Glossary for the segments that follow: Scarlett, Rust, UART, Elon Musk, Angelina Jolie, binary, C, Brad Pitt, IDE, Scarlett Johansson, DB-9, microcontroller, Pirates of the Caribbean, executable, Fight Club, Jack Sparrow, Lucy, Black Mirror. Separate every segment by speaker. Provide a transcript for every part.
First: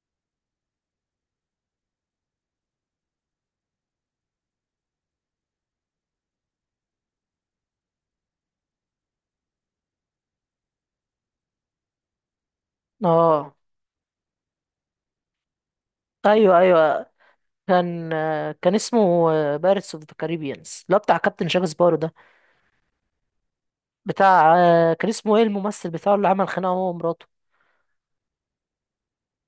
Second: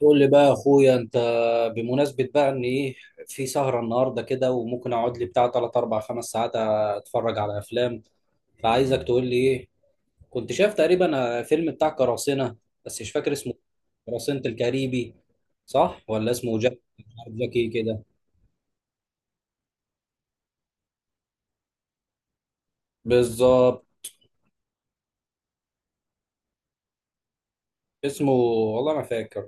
Speaker 1: قول لي بقى يا اخويا انت، بمناسبة بقى ان ايه، في سهرة النهاردة كده وممكن اقعد لي بتاع 3 4 5 ساعات اتفرج على افلام. فعايزك تقول لي ايه. كنت شايف تقريبا فيلم بتاع قراصنة بس مش فاكر اسمه.
Speaker 2: اه.
Speaker 1: قراصنة الكاريبي، صح؟ ولا
Speaker 2: ايوه،
Speaker 1: اسمه جاك؟
Speaker 2: ايوه.
Speaker 1: جاكي كده؟
Speaker 2: كان اسمه بارتس اوف ذا كاريبيانز، اللي هو بتاع كابتن جاك سبارو ده.
Speaker 1: بالظبط.
Speaker 2: بتاع، كان اسمه ايه الممثل بتاعه اللي عمل خناقه هو ومراته؟
Speaker 1: اسمه والله ما فاكر.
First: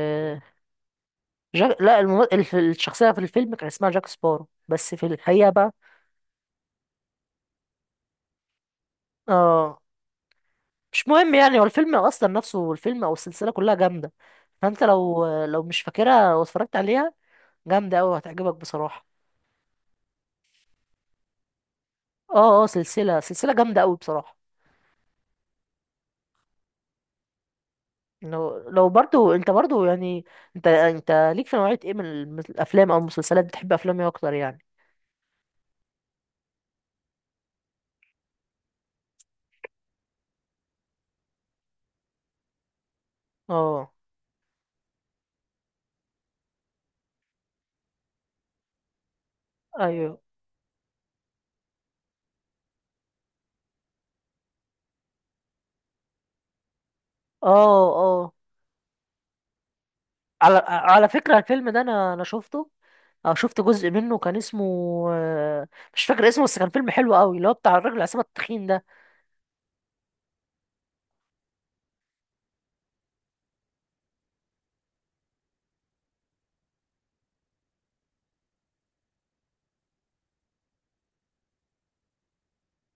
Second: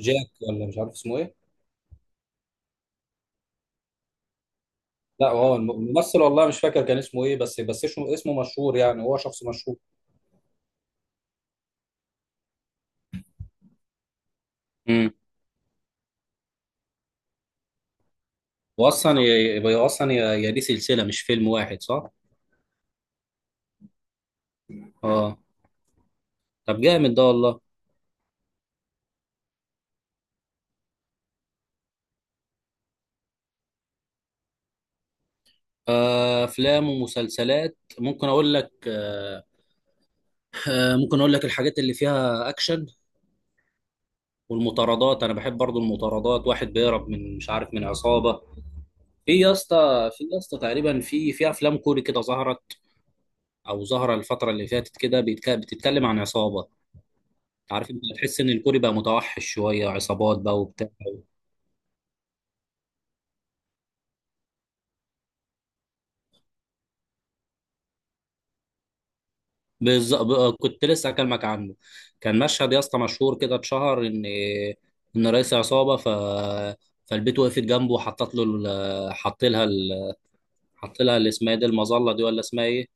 Speaker 1: جاك، ولا مش عارف اسمه ايه.
Speaker 2: جاك. لا، الشخصيه في الفيلم كان اسمها جاك سبارو، بس في
Speaker 1: لا،
Speaker 2: الحقيقه
Speaker 1: هو
Speaker 2: بقى.
Speaker 1: الممثل والله مش فاكر كان اسمه ايه، بس اسمه مشهور، يعني هو شخص مشهور.
Speaker 2: اه، مش مهم يعني. هو الفيلم اصلا نفسه، الفيلم او السلسله كلها جامده. فانت لو مش فاكرها واتفرجت عليها، جامده قوي، هتعجبك بصراحه.
Speaker 1: واصلا يبقى اصلا يا دي سلسله مش فيلم واحد، صح؟
Speaker 2: اه، اه، سلسله جامده قوي بصراحه.
Speaker 1: اه. طب جامد ده والله.
Speaker 2: لو برضو، انت برضو يعني، انت ليك في نوعية ايه من الافلام او المسلسلات؟ بتحب افلام ايه اكتر يعني؟
Speaker 1: افلام ومسلسلات ممكن اقول لك. ممكن اقول لك الحاجات اللي فيها اكشن
Speaker 2: اه،
Speaker 1: والمطاردات. انا بحب برضو المطاردات، واحد بيهرب من مش عارف من عصابه. في يا اسطى،
Speaker 2: ايوه.
Speaker 1: في يا اسطى تقريبا في افلام كوري كده ظهرت، او ظهر الفتره اللي فاتت كده، بتتكلم عن عصابه.
Speaker 2: اه،
Speaker 1: عارف، انت
Speaker 2: اه.
Speaker 1: تحس ان الكوري بقى متوحش شويه، عصابات بقى
Speaker 2: على
Speaker 1: وبتاع.
Speaker 2: على فكرة الفيلم ده انا شفته. اه، شفت جزء منه، كان اسمه، آه، مش فاكر اسمه، بس كان فيلم حلو قوي، اللي هو بتاع الراجل عصام التخين ده.
Speaker 1: بالظبط، كنت لسه هكلمك عنه. كان مشهد يا اسطى مشهور كده، اتشهر ان رئيس عصابه فالبيت، وقفت جنبه وحطت له حط لها حط لها اللي اسمها إيه دي، المظله دي، ولا اسمها ايه؟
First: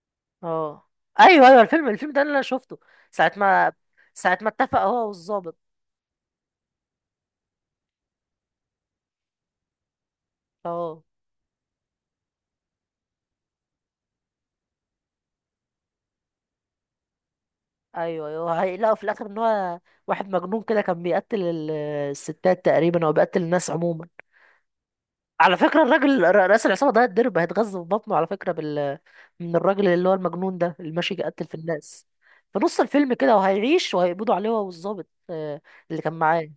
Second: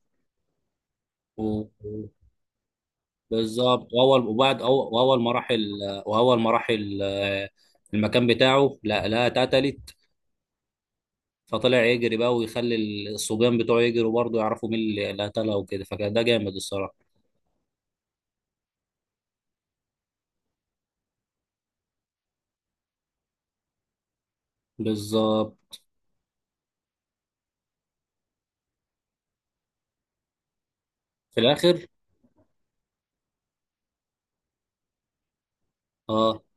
Speaker 2: اه،
Speaker 1: و...
Speaker 2: ايوه، ايوه، الفيلم ده انا شفته. ساعة ما
Speaker 1: بالظبط، واول
Speaker 2: ساعة ما
Speaker 1: وبعد
Speaker 2: اتفق هو والظابط.
Speaker 1: واول ما راح ال... المكان بتاعه، لا لا اتقتلت.
Speaker 2: اه،
Speaker 1: فطلع يجري بقى ويخلي الصبيان بتوعه يجروا برضه، يعرفوا مين اللي قتلها وكده، فكان ده جامد الصراحه.
Speaker 2: ايوه، ايوه، هيلاقوا في الاخر ان هو واحد مجنون كده، كان بيقتل الستات تقريبا، او بيقتل الناس عموما. على
Speaker 1: بالظبط.
Speaker 2: فكرة، الراجل رئيس العصابة ده هيتضرب، هيتغذى في بطنه على فكرة من الراجل اللي هو المجنون ده اللي ماشي
Speaker 1: في
Speaker 2: يقتل في
Speaker 1: الاخر.
Speaker 2: الناس، في نص الفيلم كده. وهيعيش، وهيقبضوا عليه هو والظابط اللي كان
Speaker 1: اه
Speaker 2: معاه.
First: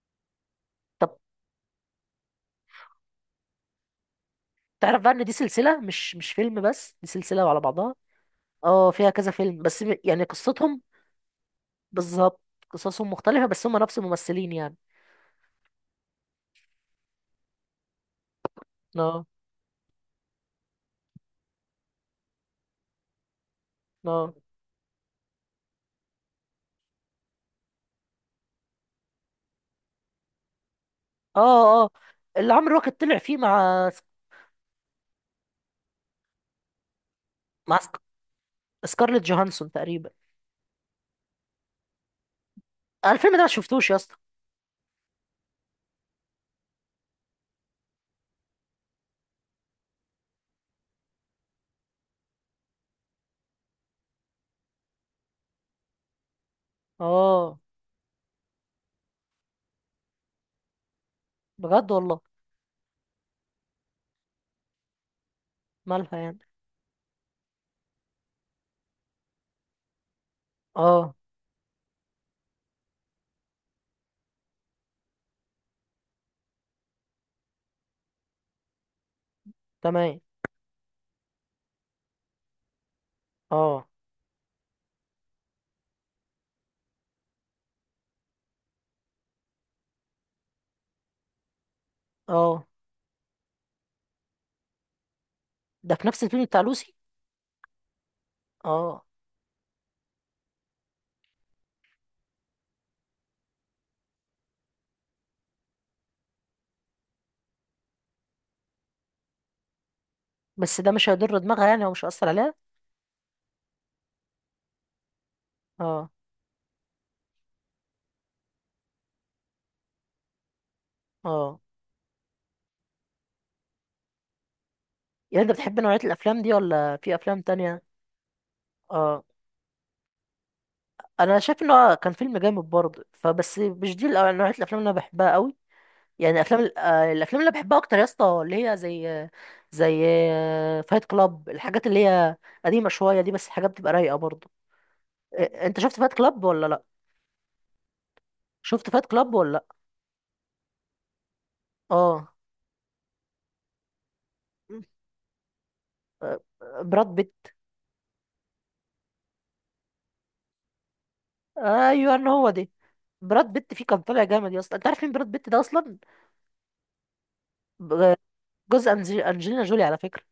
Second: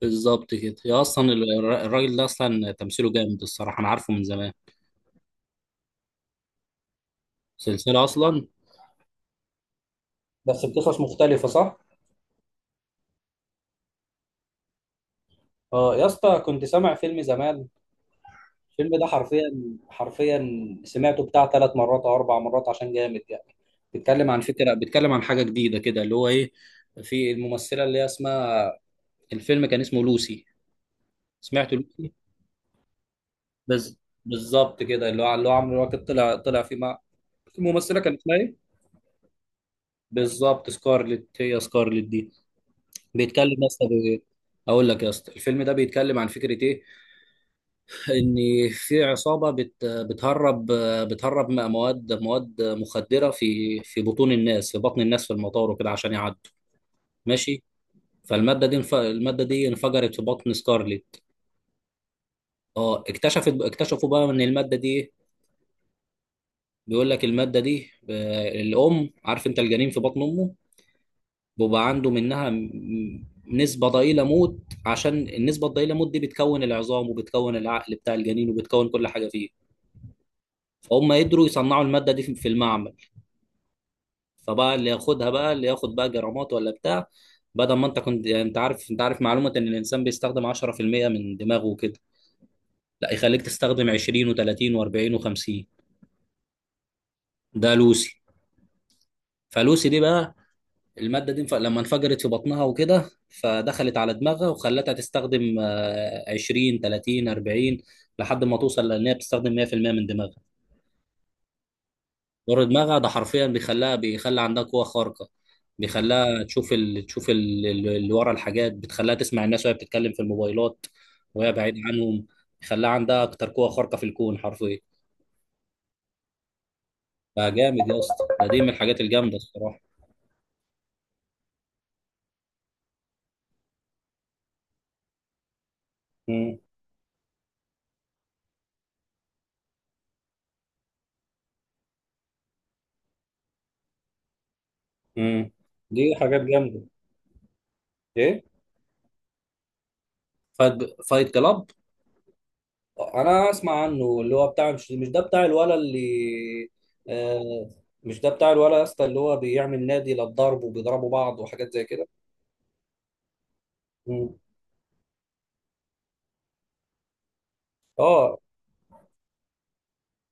Speaker 1: بالظبط كده يا،
Speaker 2: طب
Speaker 1: اصلا الراجل ده اصلا تمثيله جامد الصراحه، انا عارفه من زمان.
Speaker 2: تعرف بقى ان دي سلسلة، مش فيلم بس، دي سلسلة على بعضها.
Speaker 1: سلسله اصلا،
Speaker 2: اه، فيها كذا فيلم، بس يعني
Speaker 1: بس
Speaker 2: قصتهم.
Speaker 1: بقصص مختلفة، صح؟
Speaker 2: بالظبط، قصصهم مختلفة، بس هم نفس الممثلين يعني.
Speaker 1: اه يا اسطى، كنت سامع فيلم زمان. الفيلم ده
Speaker 2: اه.
Speaker 1: حرفيا، حرفيا سمعته بتاع 3 مرات او 4 مرات عشان جامد يعني. بيتكلم
Speaker 2: اه.
Speaker 1: عن فكرة، بيتكلم عن حاجة جديدة كده، اللي هو ايه، في الممثلة اللي هي اسمها، الفيلم كان اسمه لوسي. سمعت
Speaker 2: اه. اه،
Speaker 1: لوسي.
Speaker 2: اللي عمرو واكد طلع فيه مع،
Speaker 1: بز... بالظبط كده، اللي هو عمرو واكد طلع فيه مع
Speaker 2: مع
Speaker 1: الممثلة،
Speaker 2: سك-
Speaker 1: كان اسمها ايه؟
Speaker 2: سكارليت جوهانسون تقريبا.
Speaker 1: بالظبط، سكارلت، هي سكارلت دي.
Speaker 2: أنا الفيلم ده ما
Speaker 1: بيتكلم يا اسطى،
Speaker 2: شفتوش يا اسطى.
Speaker 1: اقول لك يا اسطى، الفيلم ده بيتكلم عن فكره ايه، ان في عصابه بتهرب، مواد مخدره في بطون الناس، في بطن الناس في المطار وكده عشان يعدوا.
Speaker 2: اه،
Speaker 1: ماشي. الماده دي انفجرت في بطن سكارليت.
Speaker 2: بجد والله.
Speaker 1: اه، اكتشفوا بقى ان الماده دي إيه؟
Speaker 2: مالها يعني؟
Speaker 1: بيقول لك الماده دي، الام عارف، انت الجنين في بطن امه
Speaker 2: اه.
Speaker 1: بيبقى عنده منها نسبة ضئيلة موت. عشان النسبة الضئيلة موت دي بتكون العظام وبتكون العقل بتاع الجنين وبتكون كل حاجة فيه.
Speaker 2: تمام.
Speaker 1: فهم قدروا يصنعوا المادة دي في المعمل.
Speaker 2: اه.
Speaker 1: فبقى اللي ياخدها بقى، اللي ياخد بقى جرامات ولا بتاع، بدل ما انت كنت، يعني، انت عارف معلومة ان الانسان بيستخدم 10% من دماغه وكده،
Speaker 2: اه.
Speaker 1: لا يخليك تستخدم 20 و30 و40 و50.
Speaker 2: ده في نفس الفيلم بتاع لوسي؟
Speaker 1: ده لوسي.
Speaker 2: اه.
Speaker 1: فلوسي دي بقى، المادة دي لما انفجرت في بطنها وكده، فدخلت على دماغها وخلتها تستخدم 20 30 40 لحد ما توصل لان هي بتستخدم 100% من دماغها.
Speaker 2: بس ده مش هيضر دماغها يعني، او مش هيأثر عليها؟
Speaker 1: دور دماغها ده حرفيا بيخليها، بيخلي عندها قوة خارقة.
Speaker 2: اه.
Speaker 1: بيخليها اللي ورا الحاجات، بتخليها تسمع الناس وهي بتتكلم في الموبايلات وهي
Speaker 2: اه.
Speaker 1: بعيد عنهم. بيخليها عندها اكتر قوة خارقة في الكون حرفيا.
Speaker 2: يعني انت بتحب نوعية الافلام دي، ولا في افلام تانية؟
Speaker 1: فجامد يا اسطى ده، دي من الحاجات
Speaker 2: اه.
Speaker 1: الجامدة الصراحة.
Speaker 2: انا شايف ان هو كان فيلم جامد برضه، فبس مش دي نوعية الافلام اللي انا بحبها قوي. يعني
Speaker 1: مم.
Speaker 2: افلام الافلام اللي بحبها اكتر يا اسطى اللي هي زي، زي فايت كلاب. الحاجات اللي هي قديمة شوية دي، بس حاجات بتبقى رايقة برضه.
Speaker 1: مم.
Speaker 2: إيه، انت شفت فايت
Speaker 1: دي حاجات
Speaker 2: كلاب ولا
Speaker 1: جامدة.
Speaker 2: لا؟
Speaker 1: ايه.
Speaker 2: شفت فايت كلاب ولا لا؟
Speaker 1: فايت فايت كلاب.
Speaker 2: اه،
Speaker 1: انا اسمع عنه، اللي هو بتاع مش ده بتاع الولا اللي.
Speaker 2: براد بيت.
Speaker 1: آه. مش ده بتاع الولا يا اسطى، اللي هو بيعمل نادي للضرب وبيضربوا بعض وحاجات زي كده.
Speaker 2: ايوه، ان هو دي. براد بيت فيه كان طالع
Speaker 1: مم.
Speaker 2: جامد يا اسطى. انت عارف مين براد بيت ده اصلا؟ ب-
Speaker 1: اه.
Speaker 2: جوز انجلينا جولي على فكره.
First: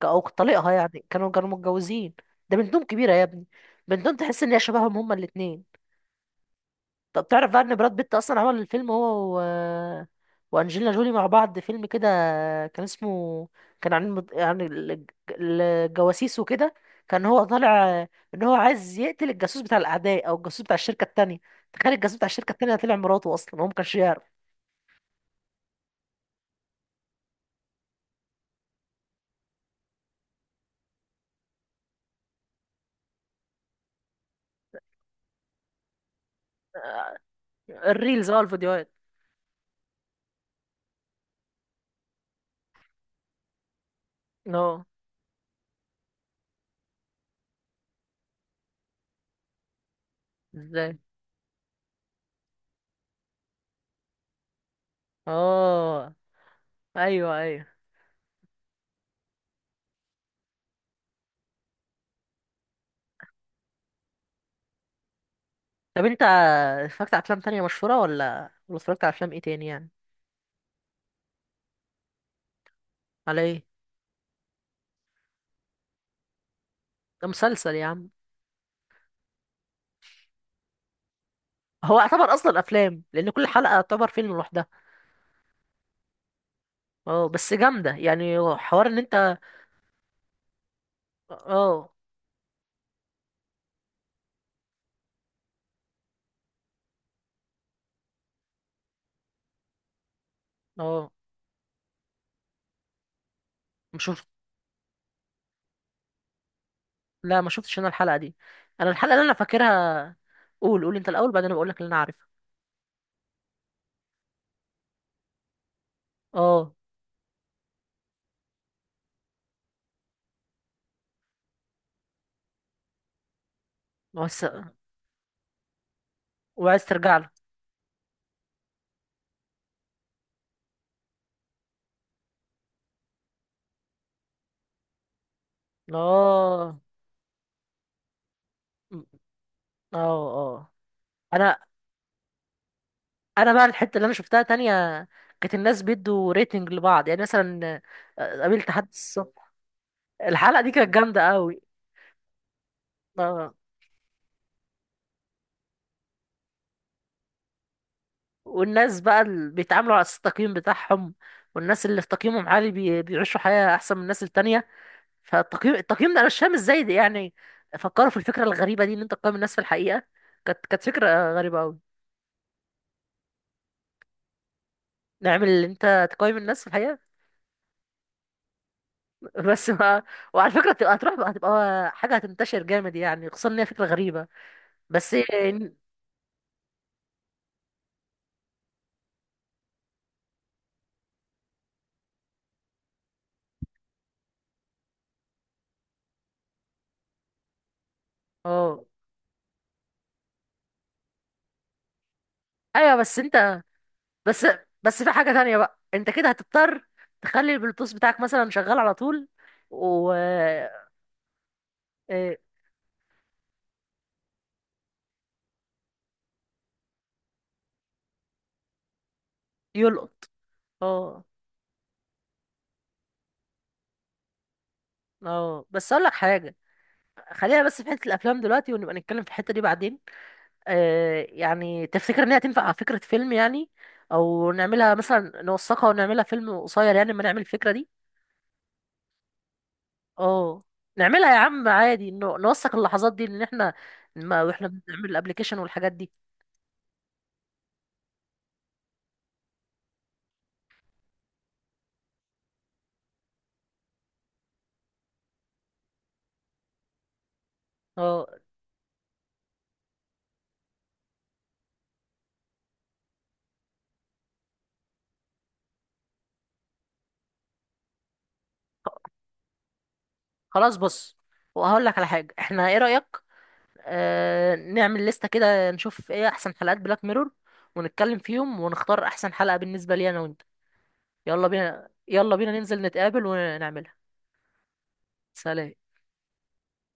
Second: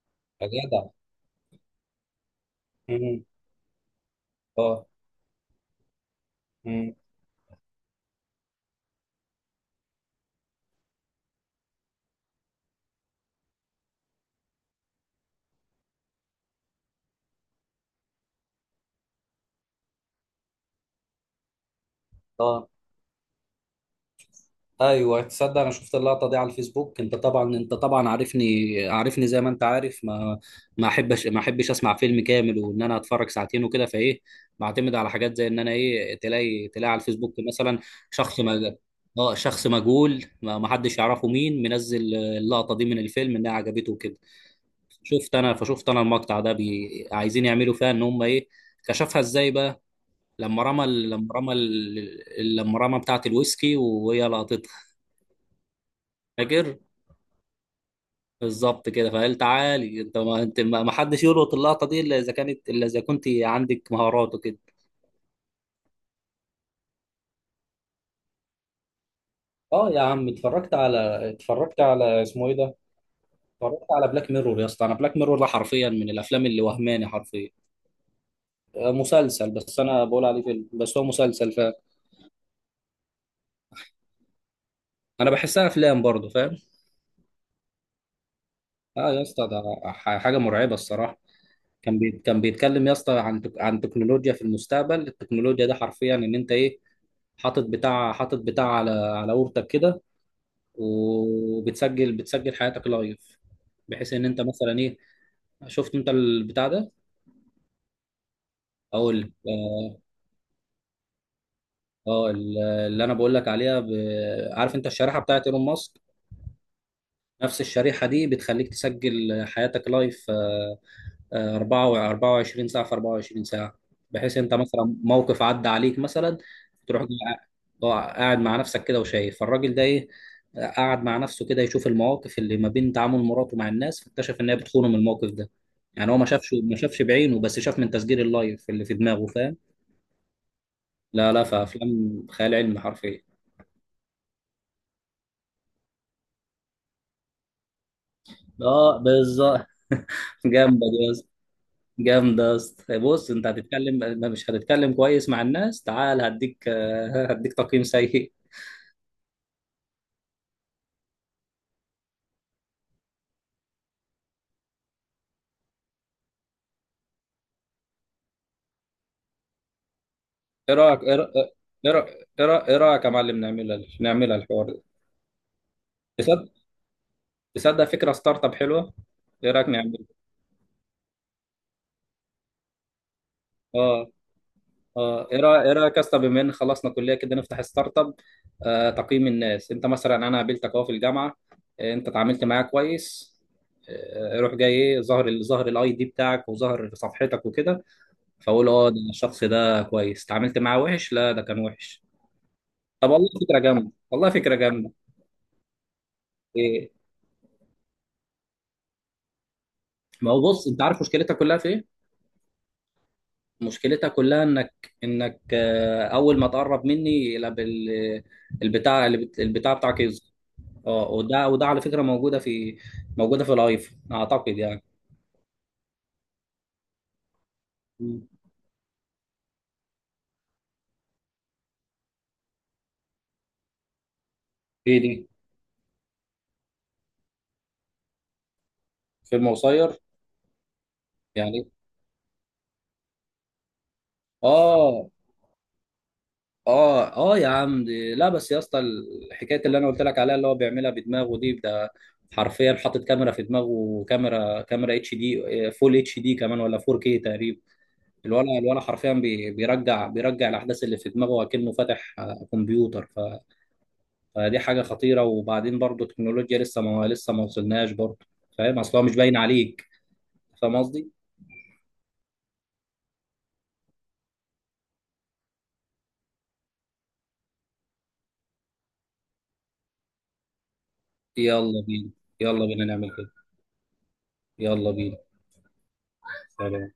Speaker 2: او
Speaker 1: يا
Speaker 2: طليقها
Speaker 1: جدع.
Speaker 2: يعني، كانوا متجوزين. ده بنتهم كبيره يا
Speaker 1: مم.
Speaker 2: ابني. بنتهم تحس ان هي
Speaker 1: اه.
Speaker 2: شبههم هما الاثنين.
Speaker 1: مم.
Speaker 2: طب تعرف بقى ان براد بيت اصلا عمل الفيلم هو وانجلينا جولي مع بعض، فيلم كده كان اسمه، كان عن الجواسيس وكده. كان هو طالع ان هو عايز يقتل الجاسوس بتاع الاعداء، او الجاسوس بتاع الشركه التانية. تخيل، الجاسوس بتاع الشركه
Speaker 1: اه.
Speaker 2: التانية طلع مراته، اصلا هو ما كانش يعرف.
Speaker 1: ايوه، تصدق انا شفت اللقطه دي على الفيسبوك. انت طبعا عارفني زي ما انت عارف، ما ما احبش اسمع فيلم كامل وان انا اتفرج ساعتين وكده، فايه بعتمد على حاجات زي ان انا ايه، تلاقي على
Speaker 2: آه،
Speaker 1: الفيسبوك مثلا
Speaker 2: الريلز، اه
Speaker 1: شخص ما.
Speaker 2: الفيديوهات.
Speaker 1: اه، شخص مجهول، ما حدش يعرفه، مين منزل اللقطه دي من الفيلم انها عجبته وكده.
Speaker 2: اه.
Speaker 1: شفت انا فشفت انا المقطع ده، عايزين يعملوا فيها ان هم ايه، كشفها ازاي بقى،
Speaker 2: ازاي؟
Speaker 1: لما رمى بتاعه الويسكي وهي لقطتها،
Speaker 2: اه.
Speaker 1: فاكر؟
Speaker 2: ايوه، ايوه.
Speaker 1: بالظبط كده. فقال: تعالي انت، ما حدش يلقط اللقطه دي الا اذا كنت عندك مهارات وكده.
Speaker 2: طب انت اتفرجت على افلام تانية مشهوره، ولا اتفرجت على افلام ايه تاني يعني؟
Speaker 1: اه يا عم، اتفرجت على اسمه ايه ده،
Speaker 2: على ايه؟
Speaker 1: اتفرجت على بلاك ميرور يا اسطى. انا بلاك ميرور ده حرفيا من الافلام اللي وهماني
Speaker 2: ده
Speaker 1: حرفيا.
Speaker 2: مسلسل يا عم.
Speaker 1: مسلسل بس انا بقول عليه فيلم، بس هو مسلسل.
Speaker 2: هو يعتبر اصلا افلام، لان كل حلقه يعتبر فيلم لوحدها.
Speaker 1: فانا بحسها افلام برضه، فاهم؟
Speaker 2: اه، بس جامده يعني، حوار ان
Speaker 1: اه يا
Speaker 2: انت.
Speaker 1: اسطى ده، حاجه مرعبه الصراحه.
Speaker 2: اه.
Speaker 1: كان بيتكلم يا اسطى عن عن تكنولوجيا في المستقبل. التكنولوجيا ده حرفيا ان انت ايه، حاطط بتاع على اورتك كده،
Speaker 2: اه.
Speaker 1: وبتسجل حياتك لايف،
Speaker 2: مش
Speaker 1: بحيث ان
Speaker 2: شفت؟
Speaker 1: انت مثلا ايه. شفت انت البتاع ده؟
Speaker 2: لا، ما شفتش انا الحلقه دي. انا
Speaker 1: او
Speaker 2: الحلقه اللي انا
Speaker 1: اه،
Speaker 2: فاكرها، قول، قول انت الاول، بعدين انا بقول لك اللي انا عارفها.
Speaker 1: اللي انا بقول لك عليها، عارف انت الشريحه بتاعت ايلون ماسك؟
Speaker 2: اه.
Speaker 1: نفس الشريحه دي بتخليك تسجل حياتك لايف، 24 ساعة في 24 ساعة، بحيث
Speaker 2: بس،
Speaker 1: أنت مثلا موقف عدى عليك مثلا،
Speaker 2: وعايز
Speaker 1: تروح
Speaker 2: ترجع له.
Speaker 1: جاي قاعد مع نفسك كده وشايف. فالراجل ده إيه، قاعد مع نفسه كده يشوف المواقف اللي ما بين تعامل مراته مع الناس، فاكتشف إن هي بتخونه من الموقف ده. يعني هو ما شافش ما
Speaker 2: اه.
Speaker 1: شافش بعينه، بس شاف من تسجيل اللايف اللي في دماغه، فاهم؟
Speaker 2: اه. اه.
Speaker 1: لا لا،
Speaker 2: انا
Speaker 1: فأفلام خيال علمي حرفيا.
Speaker 2: انا بقى الحته اللي انا شفتها تانية، كانت الناس بيدوا ريتنج لبعض، يعني مثلا قابلت حد
Speaker 1: اه
Speaker 2: الصبح.
Speaker 1: بالظبط
Speaker 2: الحلقه دي
Speaker 1: جامدة
Speaker 2: كانت
Speaker 1: دي.
Speaker 2: جامده قوي.
Speaker 1: جامدة يا اسطى. بص، انت هتتكلم ما مش هتتكلم كويس مع الناس، تعال هديك، هديك تقييم سيء.
Speaker 2: والناس بقى اللي بيتعاملوا على أساس التقييم بتاعهم، والناس اللي في تقييمهم عالي بيعيشوا حياة أحسن من الناس التانية. فالتقييم ده أنا مش فاهم إزاي ده. يعني فكروا في الفكرة الغريبة دي، إن أنت تقيم الناس في الحقيقة. كانت
Speaker 1: ايه
Speaker 2: كانت
Speaker 1: رايك ايه رأ-
Speaker 2: فكرة غريبة أوي.
Speaker 1: إيه رأ- إيه رأ- إيه رايك يا معلم، نعملها الحوار ده؟
Speaker 2: نعمل اللي أنت تقيم
Speaker 1: تصدق
Speaker 2: الناس في الحقيقة.
Speaker 1: تصدق فكرة ستارت اب حلوة. ايه رايك
Speaker 2: بس ما...
Speaker 1: نعمل.
Speaker 2: وعلى فكرة هتبقى، هتروح بقى، هتبقى حاجة هتنتشر جامد يعني، خصوصا إن هي فكرة
Speaker 1: اه.
Speaker 2: غريبة. بس
Speaker 1: اه. ايه رايك
Speaker 2: إن-
Speaker 1: ايه رايك يا اسطى، بما ان خلصنا كلية كده نفتح ستارت اب، تقييم الناس. انت مثلا، انا قابلتك اهو في الجامعة، انت اتعاملت معايا كويس، روح جاي ايه، ظهر الاي دي بتاعك وظهر صفحتك وكده، فاقول:
Speaker 2: اه،
Speaker 1: اه ده الشخص ده كويس اتعاملت معاه، وحش لا ده كان وحش.
Speaker 2: أيوه،
Speaker 1: طب
Speaker 2: بس
Speaker 1: والله فكره
Speaker 2: أنت.
Speaker 1: جامده، والله
Speaker 2: بس
Speaker 1: فكره جامده.
Speaker 2: بس في حاجة تانية بقى، أنت كده هتضطر
Speaker 1: إيه.
Speaker 2: تخلي البلوتوث بتاعك مثلا شغال على طول.
Speaker 1: ما هو بص، انت عارف مشكلتها كلها في ايه؟
Speaker 2: إيه،
Speaker 1: مشكلتها كلها انك اول ما تقرب مني، لا البتاع بتاعك يظهر.
Speaker 2: يلقط.
Speaker 1: اه،
Speaker 2: اه.
Speaker 1: وده على فكره موجوده في الايفون اعتقد يعني.
Speaker 2: اه، بس اقول لك حاجه، خلينا بس في حته
Speaker 1: مم.
Speaker 2: الافلام دلوقتي، ونبقى نتكلم في الحته دي بعدين. آه، يعني تفتكر ان هي تنفع فكره فيلم يعني؟ او نعملها
Speaker 1: ايه دي،
Speaker 2: مثلا، نوثقها ونعملها فيلم قصير يعني لما نعمل الفكره دي؟
Speaker 1: فيلم قصير
Speaker 2: اه، نعملها يا عم
Speaker 1: يعني.
Speaker 2: عادي، نوثق اللحظات دي، ان احنا، ما واحنا بنعمل
Speaker 1: اه
Speaker 2: الابليكيشن والحاجات دي.
Speaker 1: اه اه يا عم دي، لا بس يا اسطى، الحكايه اللي انا قلت لك عليها اللي هو بيعملها بدماغه دي، ده حرفيا حاطط كاميرا في دماغه، وكاميرا كاميرا اتش دي فول اتش دي كمان، ولا 4K كي تقريبا.
Speaker 2: اه.
Speaker 1: الولا حرفيا بيرجع الاحداث اللي في دماغه، اكنه فاتح كمبيوتر فدي حاجه خطيره. وبعدين برضه التكنولوجيا لسه ما وصلناش برضه، فاهم اصلها مش باين عليك،
Speaker 2: خلاص،
Speaker 1: فاهم قصدي؟
Speaker 2: بص، وهقول لك على حاجه، احنا ايه رايك نعمل لستة كده، نشوف ايه احسن حلقات بلاك ميرور، ونتكلم فيهم ونختار احسن حلقة بالنسبة لي انا وانت؟ يلا
Speaker 1: يلا
Speaker 2: بينا،
Speaker 1: بينا،
Speaker 2: يلا بينا
Speaker 1: يلا
Speaker 2: ننزل
Speaker 1: بينا نعمل
Speaker 2: نتقابل
Speaker 1: كده،
Speaker 2: ونعملها.
Speaker 1: يلا بينا.
Speaker 2: سلام.
Speaker 1: سلام.